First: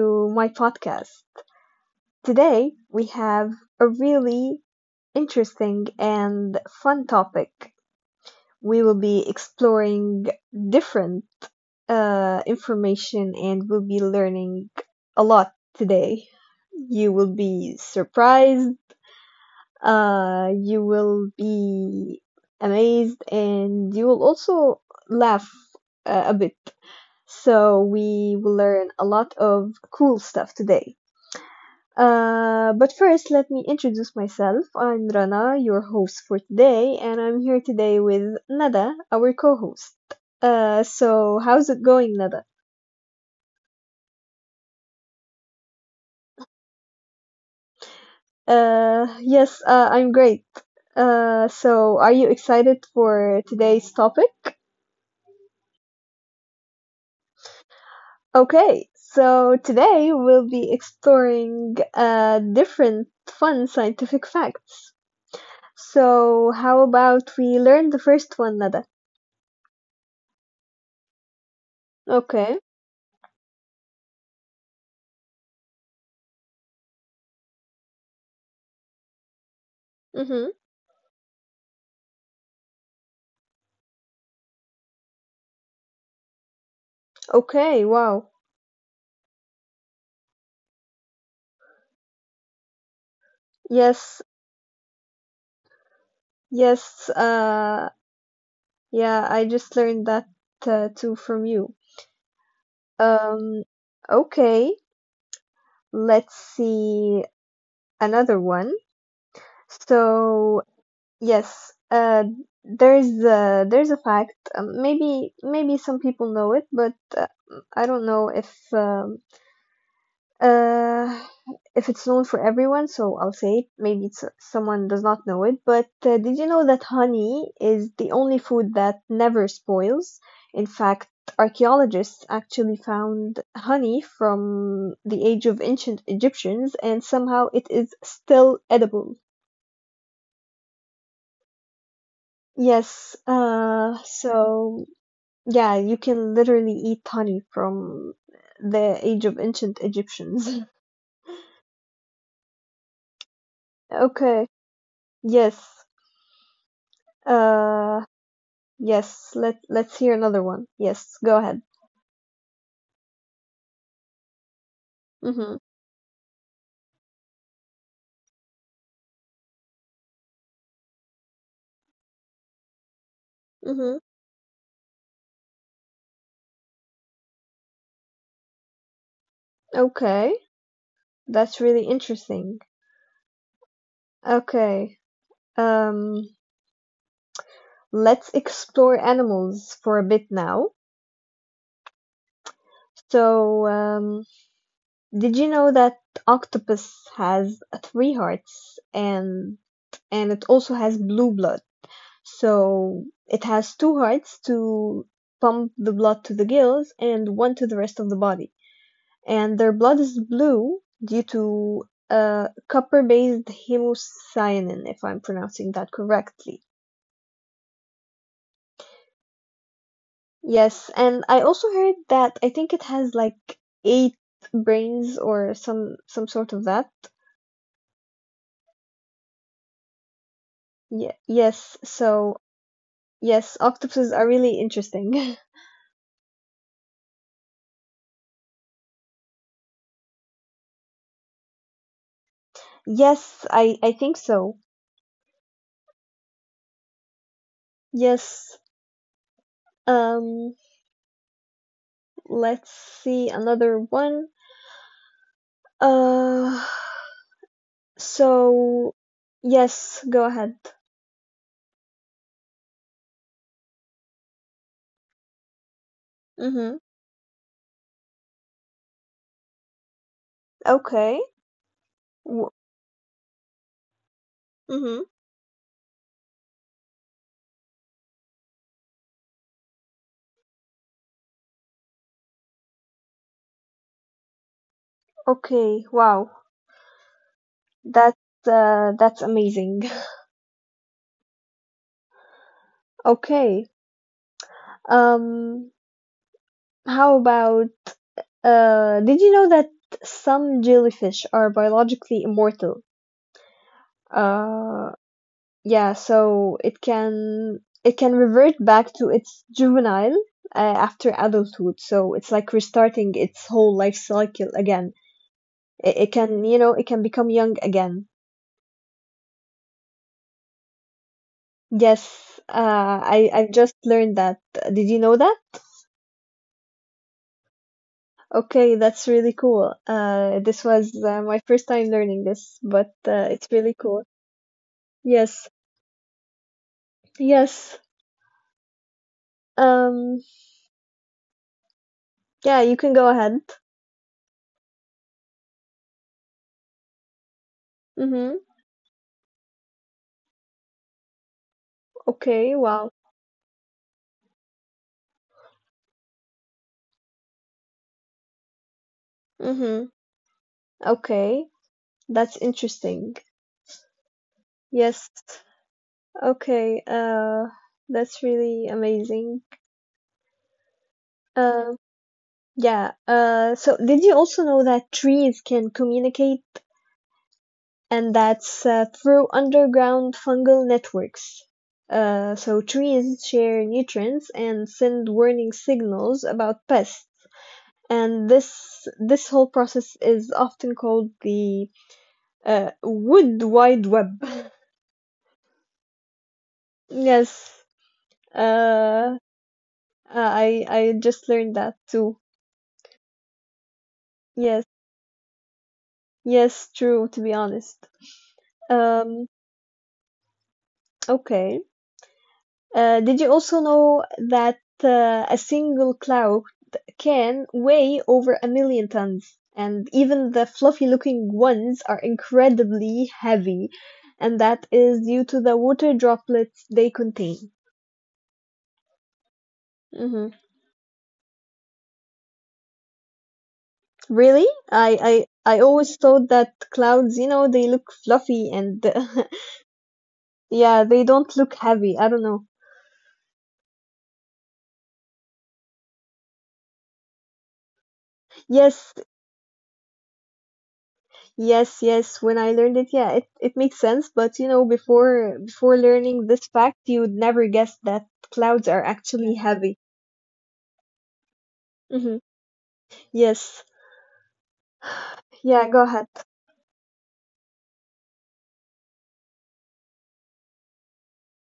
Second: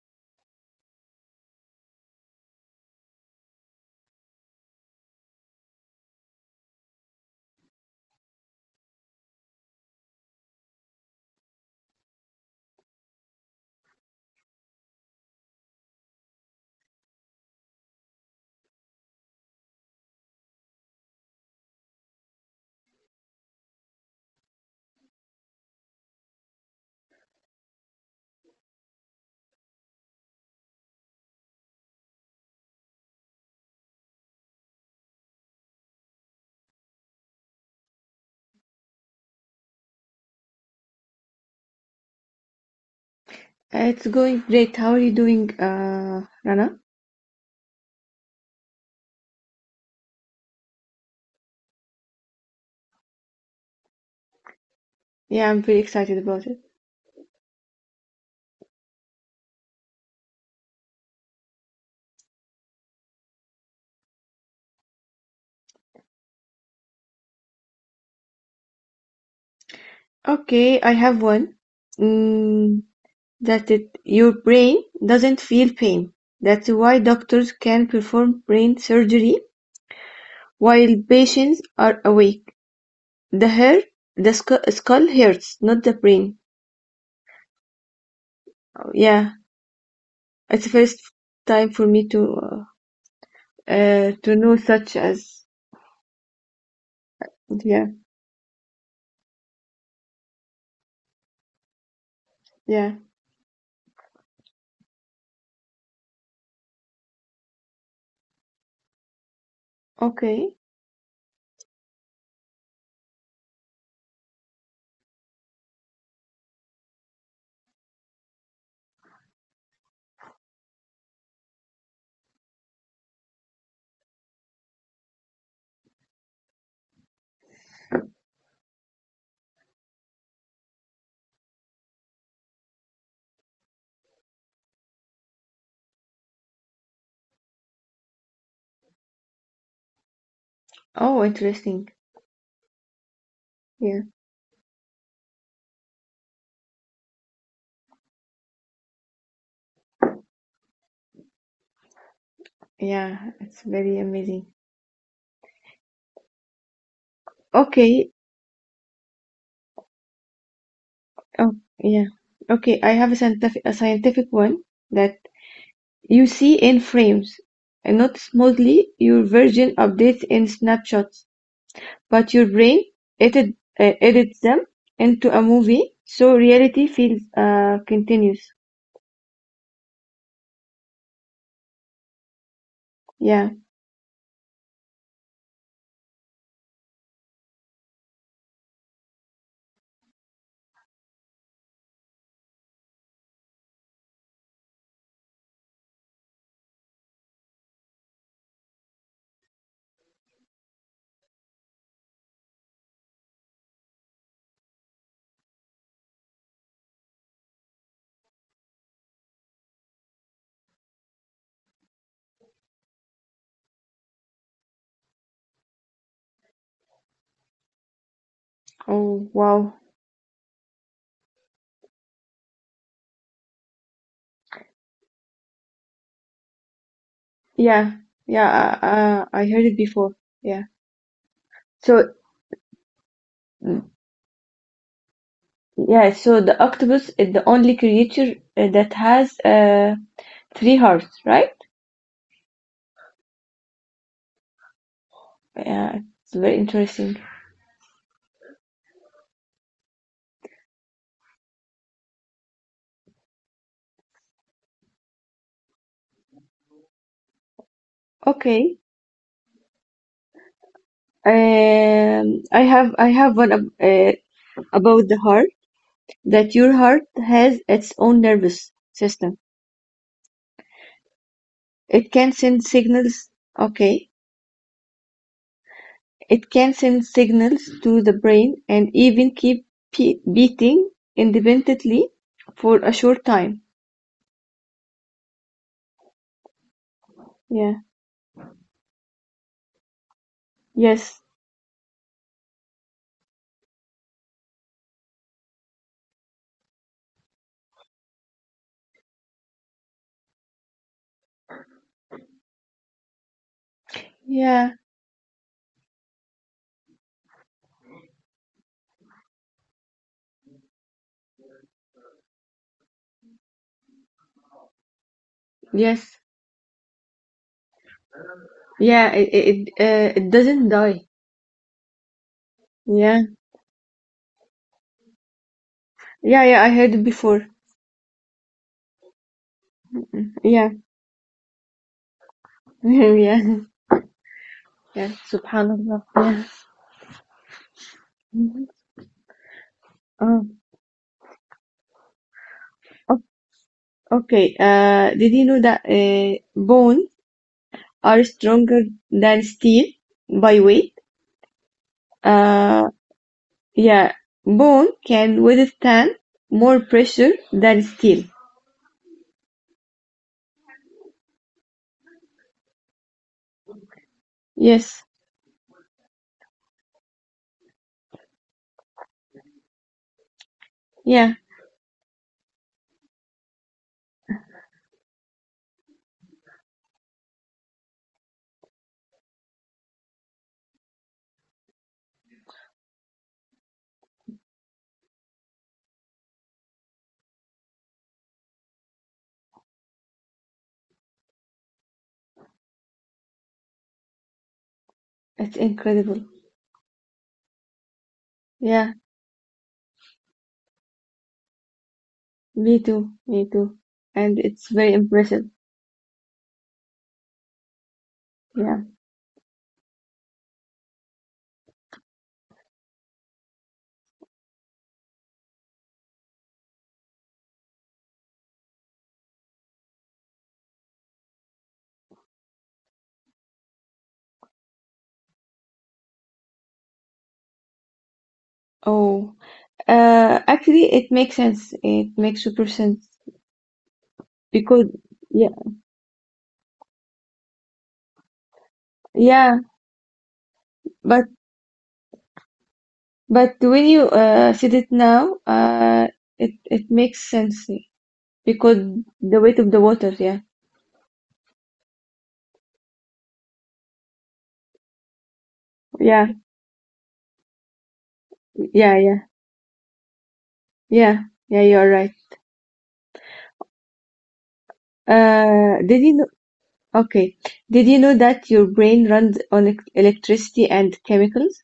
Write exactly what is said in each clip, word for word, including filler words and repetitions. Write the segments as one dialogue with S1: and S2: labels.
S1: to my podcast. Today, we have a really interesting and fun topic. We will be exploring different uh, information, and we'll be learning a lot today. You will be surprised, uh you will be amazed, and you will also laugh uh, a bit, so we will learn a lot of cool stuff today. Uh but first, let me introduce myself. I'm Rana, your host for today, and I'm here today with Nada, our co-host. Uh so how's it going, Nada?
S2: Uh, It's going great. How are you doing, uh, Rana?
S1: Uh yes, uh, I'm great. Uh so are you excited for today's topic?
S2: Yeah, I'm very excited about it.
S1: Okay, so today we'll be exploring uh, different fun scientific facts. So, how about we learn the first one, Nada?
S2: Okay, I have one.
S1: Okay.
S2: Mm, that it, your brain doesn't feel pain. That's why doctors can perform brain surgery
S1: Mm-hmm.
S2: while patients are awake. The hair, the scu skull hurts, not the brain.
S1: Okay, wow.
S2: Yeah, it's the first time for me to uh, uh,
S1: Yes,
S2: to know such as
S1: yes,
S2: yeah,
S1: uh, yeah, I just learned that uh, too from you.
S2: yeah.
S1: Um, okay, let's see another one.
S2: Okay,
S1: So, yes, uh, there's uh, there's a fact. Um, maybe maybe some people know it, but uh, I don't know if um, uh, if it's known for everyone. So I'll say it. Maybe it's, uh, someone does not know it. But uh, did you know that honey is the only food that never spoils? In fact, archaeologists actually found honey from the age of ancient Egyptians, and somehow it is still edible.
S2: oh interesting.
S1: Yes,
S2: Yeah,
S1: uh, so yeah, you can literally eat honey from the age of ancient Egyptians.
S2: yeah, it's very amazing.
S1: Okay. Yes.
S2: Okay,
S1: Uh yes, let let's hear another one. Yes, go
S2: oh
S1: ahead.
S2: yeah. Okay, I have a scientific a scientific one that
S1: Mhm.
S2: you see in frames, and not smoothly. Your version updates in snapshots, but your brain edit, uh,
S1: Mhm.
S2: edits them into a movie, so reality feels uh, continuous.
S1: Okay. That's really interesting.
S2: Yeah.
S1: Okay. Um let's explore animals for a bit now. So, um did you know that octopus has three hearts, and and it also has blue blood? So it has two hearts to pump the blood to the gills and one to the rest of the body. And their blood is blue due to uh, copper based hemocyanin, if I'm pronouncing that correctly.
S2: Oh wow.
S1: Yes, and I also heard that I think it has like eight brains, or some some sort of that.
S2: Yeah. Yeah. Uh, uh, I heard it before. Yeah.
S1: Ye- yes,
S2: So
S1: so yes,
S2: mm,
S1: octopuses are really interesting.
S2: yeah. So the octopus is the only creature uh, that has uh, three hearts, right?
S1: Yes, I I think so.
S2: Yeah, it's very interesting.
S1: Yes. Um let's see another one. Uh,
S2: Okay.
S1: so yes, go ahead.
S2: Um, I have I have one ab- uh, about the heart that your
S1: Mm-hmm.
S2: heart has its own nervous system.
S1: Okay.
S2: It can
S1: W-
S2: send signals. Okay.
S1: mm-hmm.
S2: It can send signals to the brain and even keep pe- beating independently for a short time.
S1: Okay. Wow.
S2: Yeah.
S1: That's uh, that's amazing.
S2: Yes.
S1: Okay. Um, how about uh, did you know that some jellyfish are biologically immortal?
S2: Yeah.
S1: Uh, Yeah, so it can it can revert back to its juvenile uh, after adulthood. So it's like restarting its whole life cycle again. It,
S2: Yes.
S1: it can, you know, it can become young again.
S2: Yeah. It it, it, uh, it doesn't die.
S1: Yes, uh,
S2: Yeah.
S1: I I just learned that. Did you know that?
S2: Yeah. Yeah. I heard it before.
S1: Okay, that's really cool. Uh, this
S2: Yeah.
S1: was uh, my first time learning this, but uh,
S2: yeah.
S1: it's really cool.
S2: Yeah,
S1: Yes,
S2: subhanallah. Yeah.
S1: yes.
S2: Mhm.
S1: Um,
S2: Um,
S1: yeah, you can go
S2: o-
S1: ahead.
S2: okay. Uh, did you know that uh, bones are
S1: Mm-hmm.
S2: stronger than steel by weight?
S1: Okay,
S2: Uh,
S1: wow.
S2: yeah, bone can withstand more pressure than steel.
S1: Mm-hmm. Okay. That's interesting.
S2: Yes.
S1: Yes. Okay. Uh, that's really amazing.
S2: Yeah,
S1: Uh, yeah. Uh, so did you also know that trees can communicate, and that's uh, through underground fungal networks? Uh, so trees share nutrients and send warning signals about pests. And this this whole process is often called the uh, wood wide web.
S2: it's incredible.
S1: Yes.
S2: Yeah,
S1: Uh, Uh, I I just learned that too.
S2: me too. Me too. And it's
S1: Yes,
S2: very impressive.
S1: yes, true, to be honest.
S2: Yeah.
S1: Um, okay. Uh, did you also know that uh, a single cloud can weigh over a million tons? And even the fluffy looking ones are incredibly heavy, and that is due to the water droplets they contain.
S2: Oh,
S1: Hmm.
S2: uh, actually, it makes sense. It makes super sense
S1: Really?
S2: because
S1: I,
S2: yeah,
S1: I I always thought that clouds, you know, they look fluffy, and
S2: yeah.
S1: yeah, they
S2: But
S1: don't look heavy. I don't know.
S2: But when you uh, said it now, uh, it it makes sense yeah, because
S1: Yes,
S2: the weight of the water. Yeah,
S1: yes, yes. When I learned it, yeah, it, it makes sense. But you know, before before
S2: yeah,
S1: learning this fact, you would never guess that clouds are
S2: yeah, yeah,
S1: actually heavy.
S2: yeah, yeah. You're right.
S1: Mm-hmm. Yes. Yeah,
S2: Uh,
S1: go
S2: did you
S1: ahead.
S2: know? Okay, did you know that your brain runs on ec- electricity and chemicals?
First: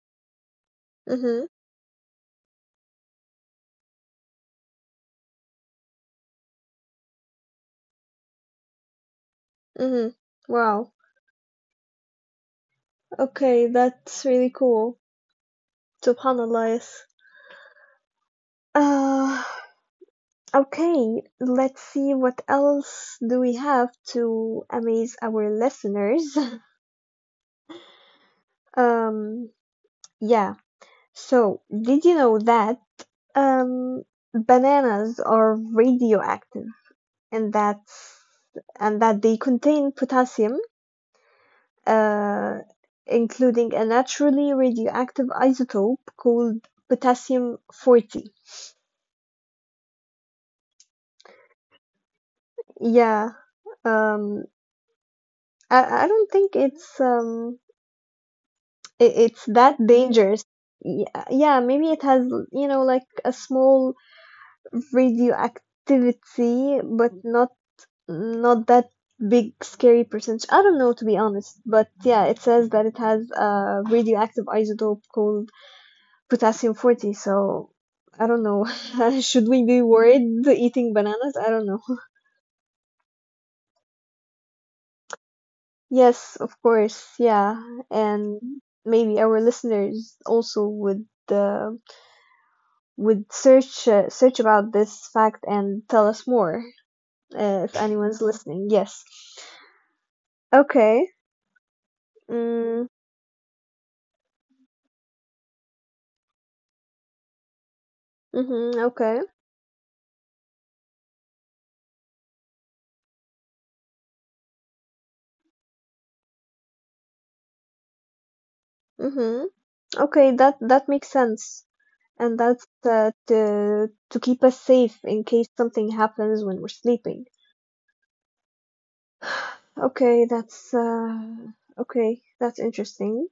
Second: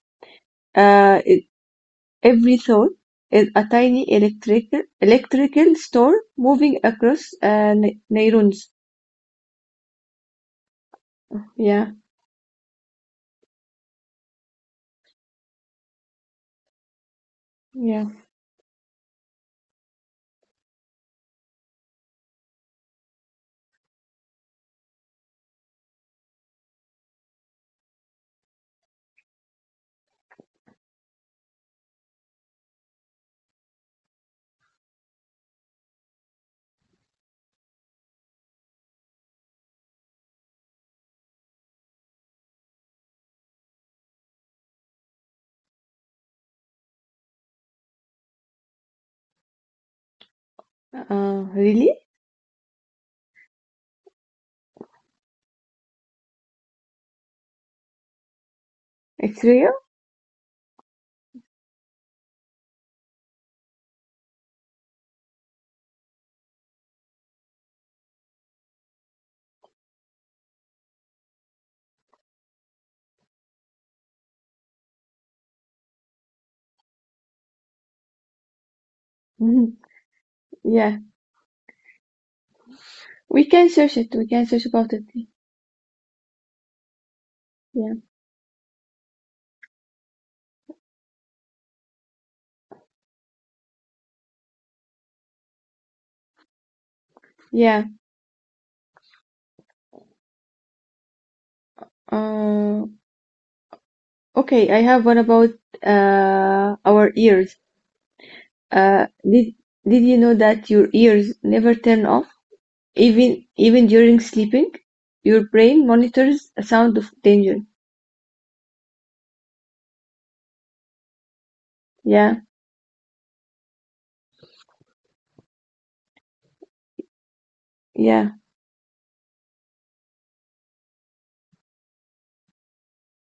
S2: Uh, it,
S1: Mm-hmm.
S2: every thought is a tiny electrical electrical store moving across uh, ne- neurons.
S1: Mm-hmm. Wow.
S2: Yeah,
S1: Okay, that's really cool. SubhanAllah, yes.
S2: yeah.
S1: Uh, okay, let's see what else do we have to amaze our listeners. Um, yeah. So, did you know that Um, bananas are radioactive, and that and that they contain potassium, uh, including a naturally radioactive isotope called potassium forty.
S2: Uh, really?
S1: Yeah. Um, I, I don't think it's um it,
S2: It's
S1: it's
S2: real?
S1: that dangerous. Yeah, yeah, maybe it has, you know, like a small radioactivity, but not not that big scary percentage. I don't know to be honest, but yeah, it says that it has a radioactive isotope called potassium forty, so I don't know. Should we be worried eating
S2: yeah.
S1: bananas? I don't know.
S2: We can search it. We can search about it.
S1: Yes, of course. Yeah,
S2: Yeah.
S1: and maybe our listeners also would uh, would search uh, search about this fact and tell us more, uh, if
S2: Yeah.
S1: anyone's listening. Yes. Okay.
S2: Uh,
S1: Mm,
S2: okay, I have one about uh, our ears.
S1: mm-hmm,
S2: Uh,
S1: okay.
S2: did did you know that your ears never turn off, even even during sleeping? Your brain monitors a sound of danger.
S1: Mm-hmm. Okay, that that makes sense, and
S2: Yeah.
S1: that's uh, to to keep us safe in case something happens when we're sleeping.
S2: Yeah.
S1: Okay, that's uh, okay, that's interesting.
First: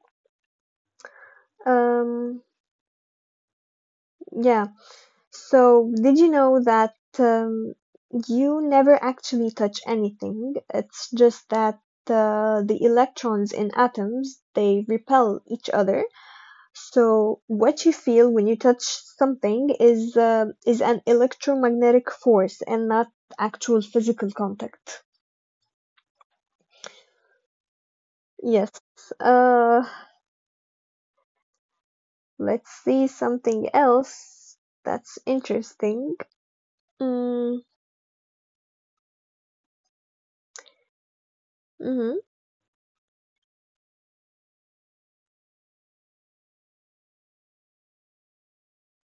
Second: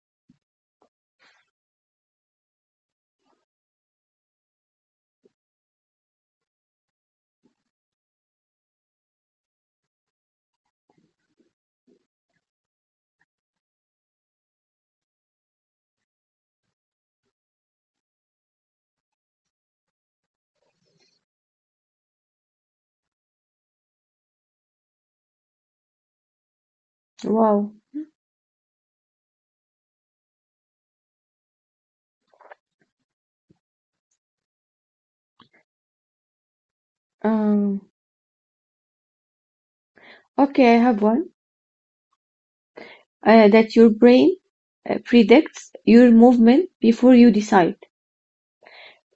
S1: Um, yeah. So, did you know that, um, you never actually touch anything? It's just that uh, the electrons in atoms they repel each other. So what you feel when you touch something is uh, is an electromagnetic force and not actual physical contact.
S2: Wow.
S1: Yes. Uh, let's see something else that's interesting. Mm,
S2: Um, okay, I have one.
S1: mm-hmm,
S2: Uh, that your brain uh, predicts your movement before you decide.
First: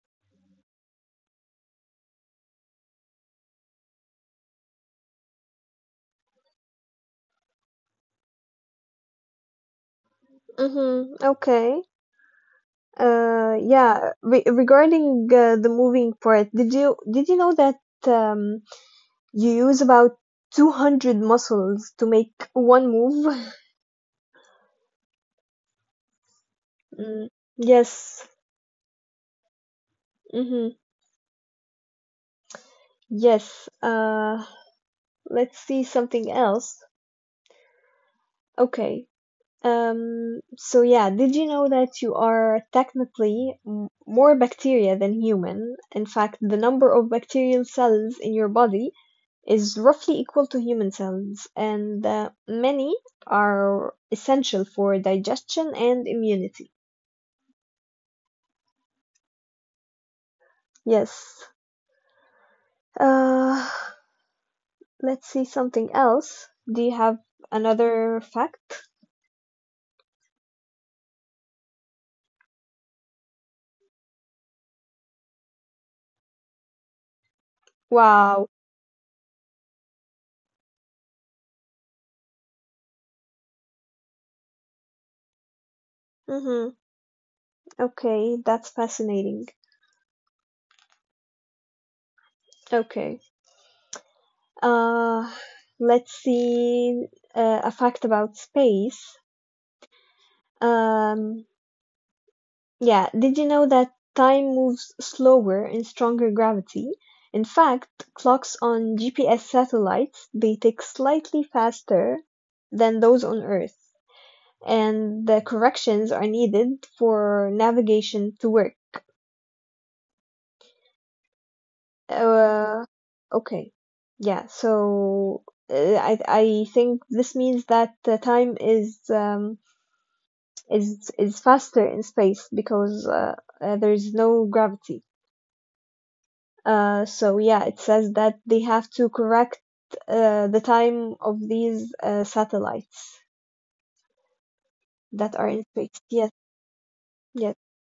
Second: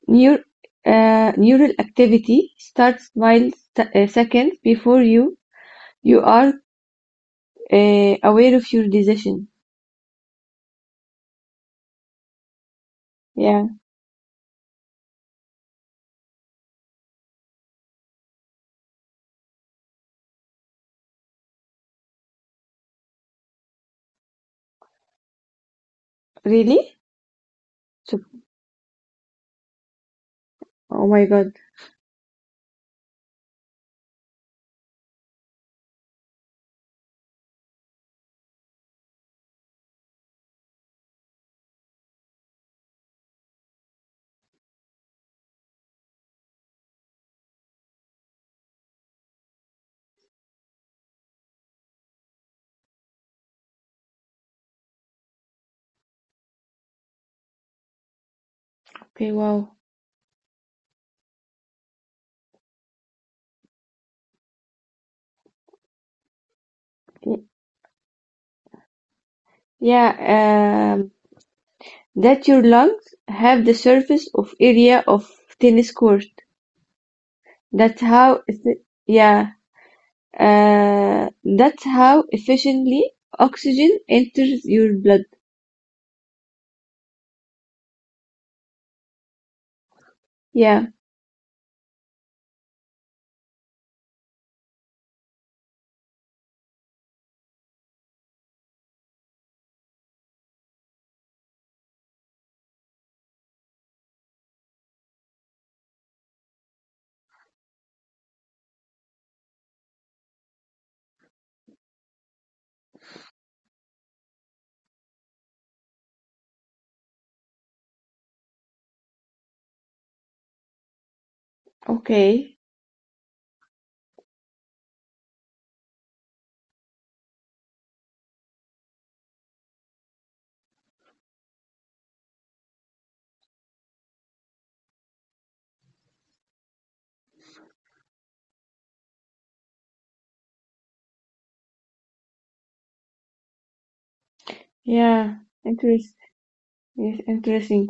S2: Neur uh, Neural activity starts milliseconds before you you are uh, aware of your decision.
S1: mm-hmm, okay. Uh,
S2: Yeah.
S1: yeah. Re regarding uh, the moving part, did you did you know that um you use about two hundred muscles to make one move?
S2: Really?
S1: Mm,
S2: So,
S1: yes. Mm-hmm.
S2: oh my God.
S1: Yes, uh, let's see something else. Okay. Um, so yeah, did you know that you are technically m- more bacteria than human? In fact, the number of bacterial cells in your body is roughly equal to human cells, and uh, many are essential for digestion and immunity.
S2: Okay, wow.
S1: Yes. Uh, let's see something else. Do you have
S2: Y-
S1: another fact?
S2: Yeah, um, that your lungs have the surface of area of tennis court. That's how,
S1: Wow.
S2: effi- yeah, uh, that's how efficiently oxygen enters your blood.
S1: Mm-hmm. Okay, that's fascinating.
S2: Yeah.
S1: Okay. Uh, let's see uh, a fact about space. Um, yeah, did you know that time moves slower in stronger gravity? In fact, clocks on G P S satellites, they tick slightly faster than those on Earth, and the corrections are needed for navigation to work.
S2: Okay.
S1: Uh, okay. Yeah, so uh, I I think this means that the time is um is is faster in space because, uh, uh, there's no gravity. Uh, so yeah, it says that they have to correct uh, the time of these uh, satellites that
S2: Yeah.
S1: are in space.
S2: Interest.
S1: Yes,
S2: Yes,
S1: yes.
S2: interesting.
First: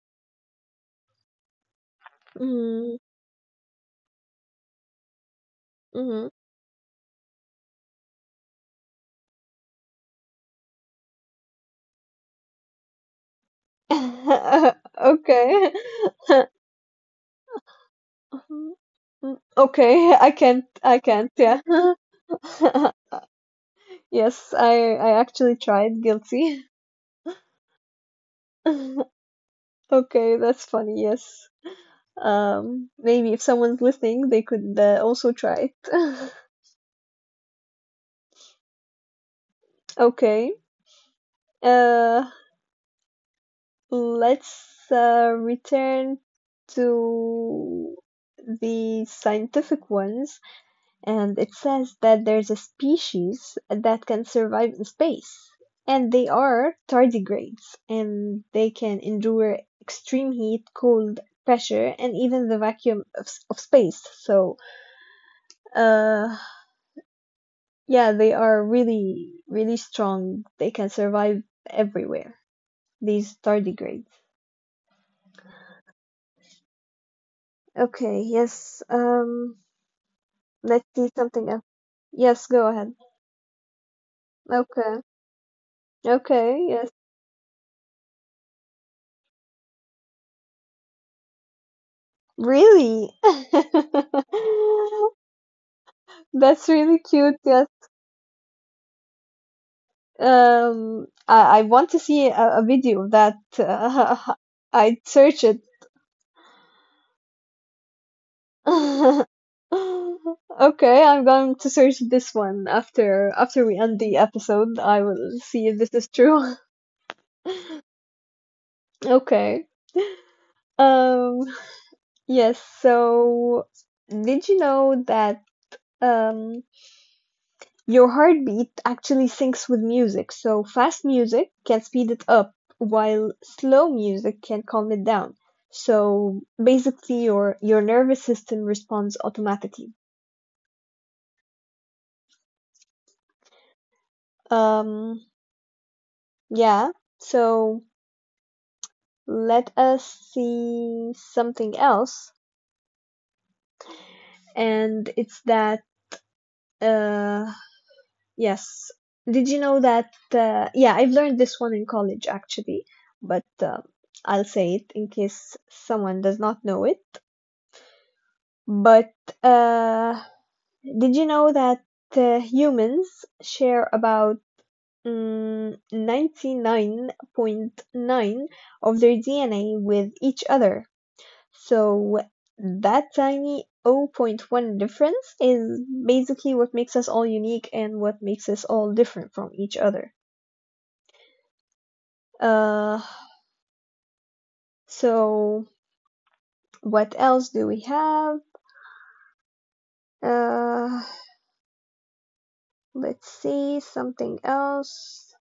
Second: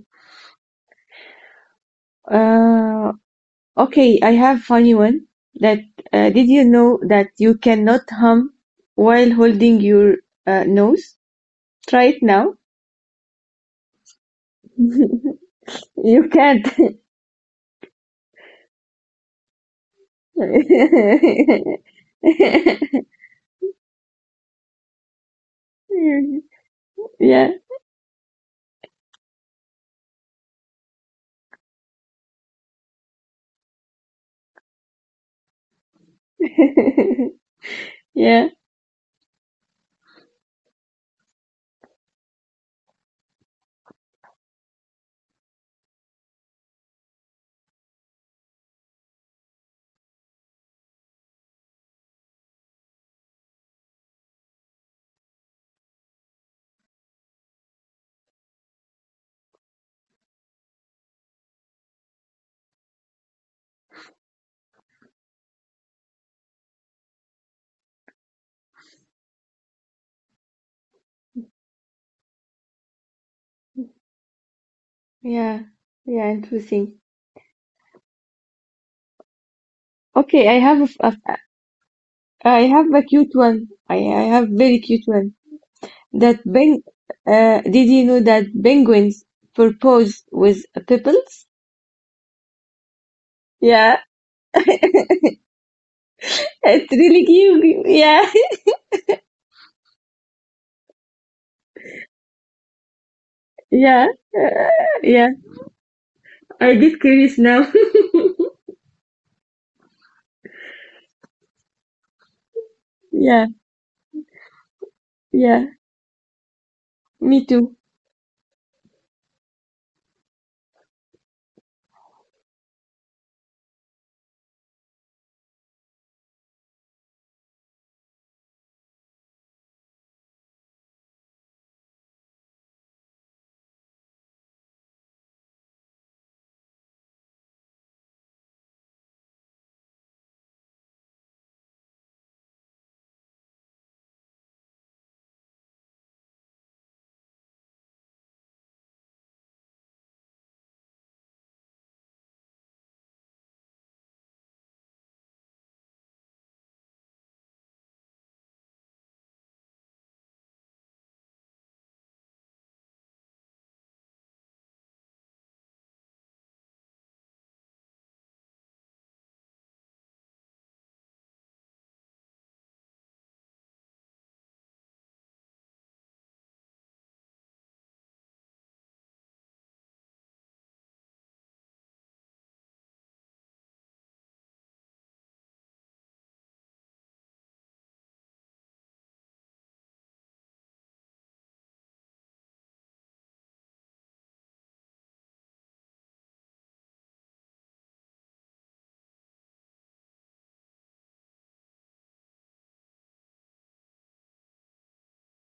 S1: Mm,
S2: Uh, okay, I have funny one. That
S1: mm.
S2: uh, Did you know that you cannot hum while holding your uh, nose? Try it now.
S1: Okay.
S2: You can't.
S1: Mm. Okay, I can't, I can't, yeah. Yes, I I actually tried guilty.
S2: Yeah.
S1: Okay, that's funny. Yes. Um, maybe if someone's listening, they could uh, also try it.
S2: Yeah.
S1: Okay. Uh, let's uh, return to the scientific ones. And it says that there's a species that can survive in space, and they are tardigrades, and they can endure extreme heat, cold, pressure, and even the vacuum of, of space. So uh yeah, they are really really strong. They can survive everywhere, these tardigrades.
S2: Yeah. Yeah. Interesting.
S1: Okay, yes. um
S2: Okay, I have
S1: let's
S2: a f-
S1: see
S2: a-
S1: something else. Yes,
S2: I
S1: go
S2: have
S1: ahead.
S2: a cute one. I, I have very
S1: Okay,
S2: cute one. That
S1: okay.
S2: peng
S1: Yes.
S2: uh, Did you know that penguins propose with pebbles?
S1: Really?
S2: Yeah.
S1: That's
S2: It's
S1: really
S2: really
S1: cute. Yes.
S2: cute. Yeah,
S1: Um, I, I want to see a, a video of that.
S2: yeah,
S1: Uh,
S2: uh,
S1: I'd
S2: yeah.
S1: search it.
S2: I get curious now.
S1: Okay, I'm going to search this one after
S2: Yeah,
S1: after we end the episode. I will see
S2: yeah.
S1: if this is true.
S2: Me too.
S1: Okay. Um, yes, so did you know that, um your heartbeat actually syncs with music? So fast music can speed it up while slow music can calm it down. So basically your your nervous system responds automatically. Um yeah. So let us see something else, and it's that, uh yes. Did you know that, uh, yeah, I've learned this one in college actually, but uh, I'll say it in case someone does not know it. But uh, did you know that uh, humans share about, mm, ninety-nine point nine of their D N A with each other? So that tiny zero point zero point one difference is basically what makes us all unique and what makes us all different from each other. Uh, so what else do we have? Uh, let's see something else.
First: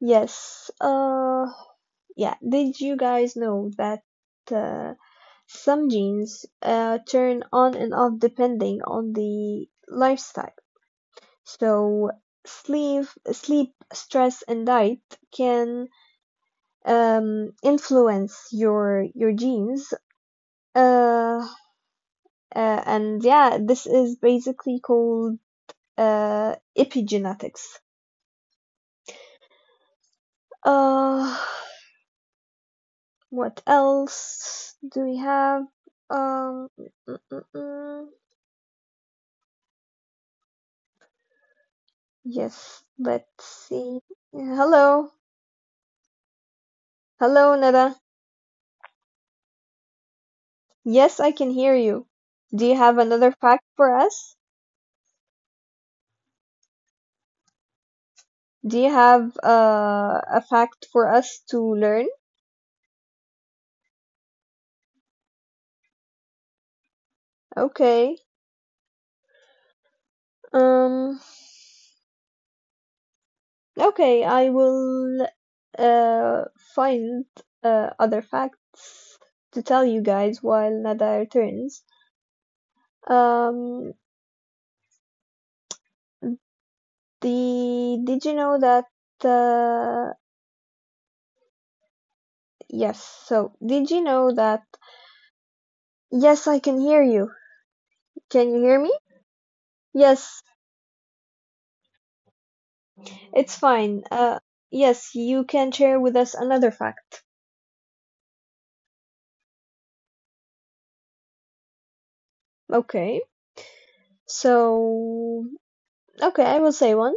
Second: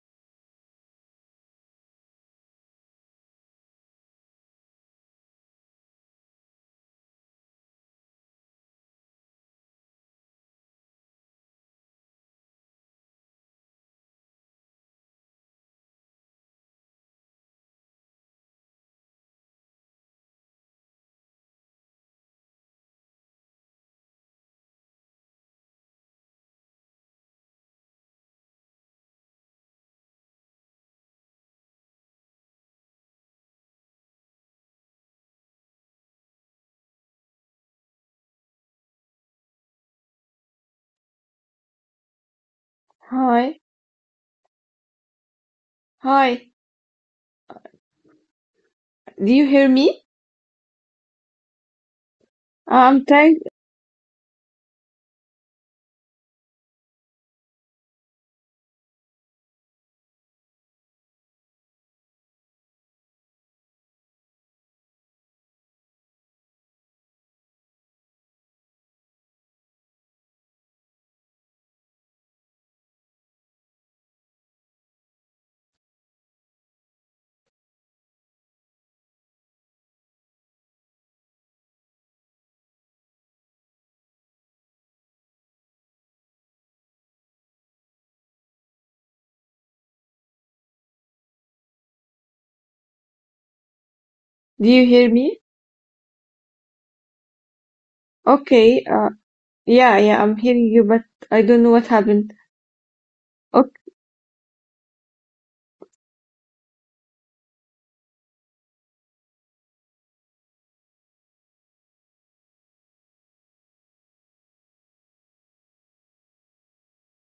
S1: Yes, uh, yeah, did you guys know that uh, some genes uh, turn on and off depending on the lifestyle? So sleep, sleep, stress, and diet can, um, influence your your genes. Uh, uh, and yeah, this is basically called uh, epigenetics. Uh, what else do we have? Um, mm, mm, mm. mm. Yes, let's
S2: Hi,
S1: see. Hello.
S2: hi.
S1: Hello, Nada.
S2: Do you hear me?
S1: Yes, I can hear you. Do you
S2: Uh,
S1: have
S2: I'm
S1: another
S2: trying.
S1: fact for us? Do you have uh, a fact for us to learn? Okay. Um, okay, I will uh, find uh, other facts to tell you guys while Nada returns. Um, the did you know that uh, yes, so did you know that?
S2: Do you hear me?
S1: Yes, I can hear you. Can you
S2: Okay.
S1: hear me?
S2: Uh, yeah, yeah. I'm
S1: Yes,
S2: hearing you, but I don't know what happened.
S1: it's fine. Uh, yes, you can share with us another fact. Okay. So, okay, I will say one.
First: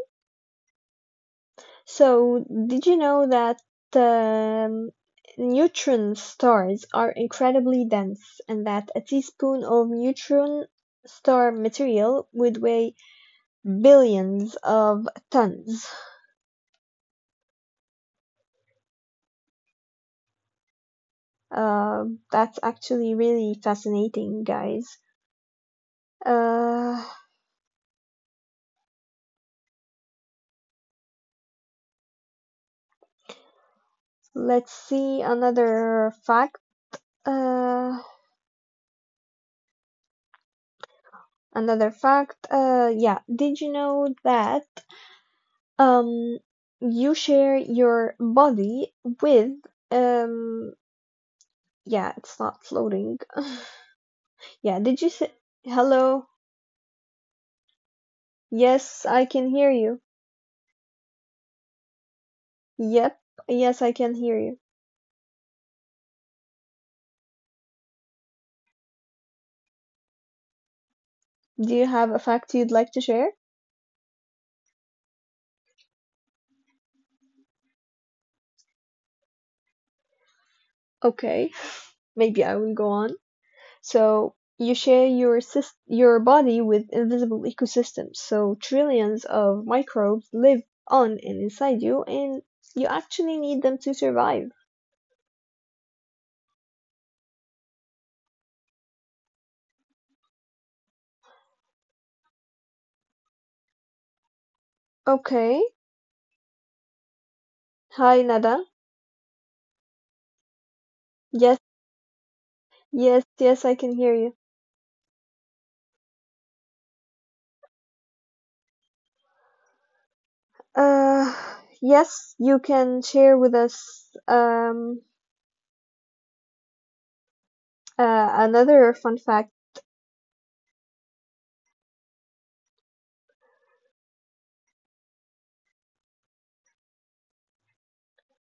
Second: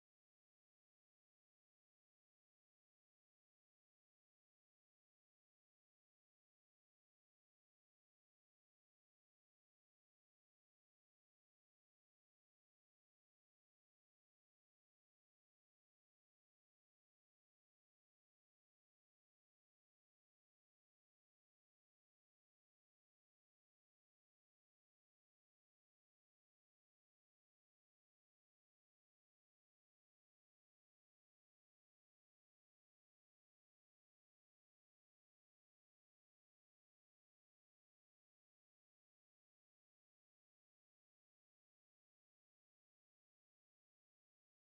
S1: So, did you know that, um, neutron stars are incredibly dense, and that a teaspoon of neutron star material would weigh billions of tons? Uh, that's actually really fascinating, guys. Uh, Let's see another fact. Uh, another fact. Uh, yeah. Did you know that um you share your body with um yeah, it's not floating. Yeah. Did you say hello? Yes, I can hear you. Yep. Yes, I can hear you. Do you have a fact you'd like to share? Okay. Maybe I will go on. So you share your sys- your body with invisible ecosystems. So trillions of microbes live on and inside you, and you actually need them to survive. Okay. Hi, Nada. Yes, yes, yes, I can hear you. Uh, yes, you can share with us um uh, another fun fact,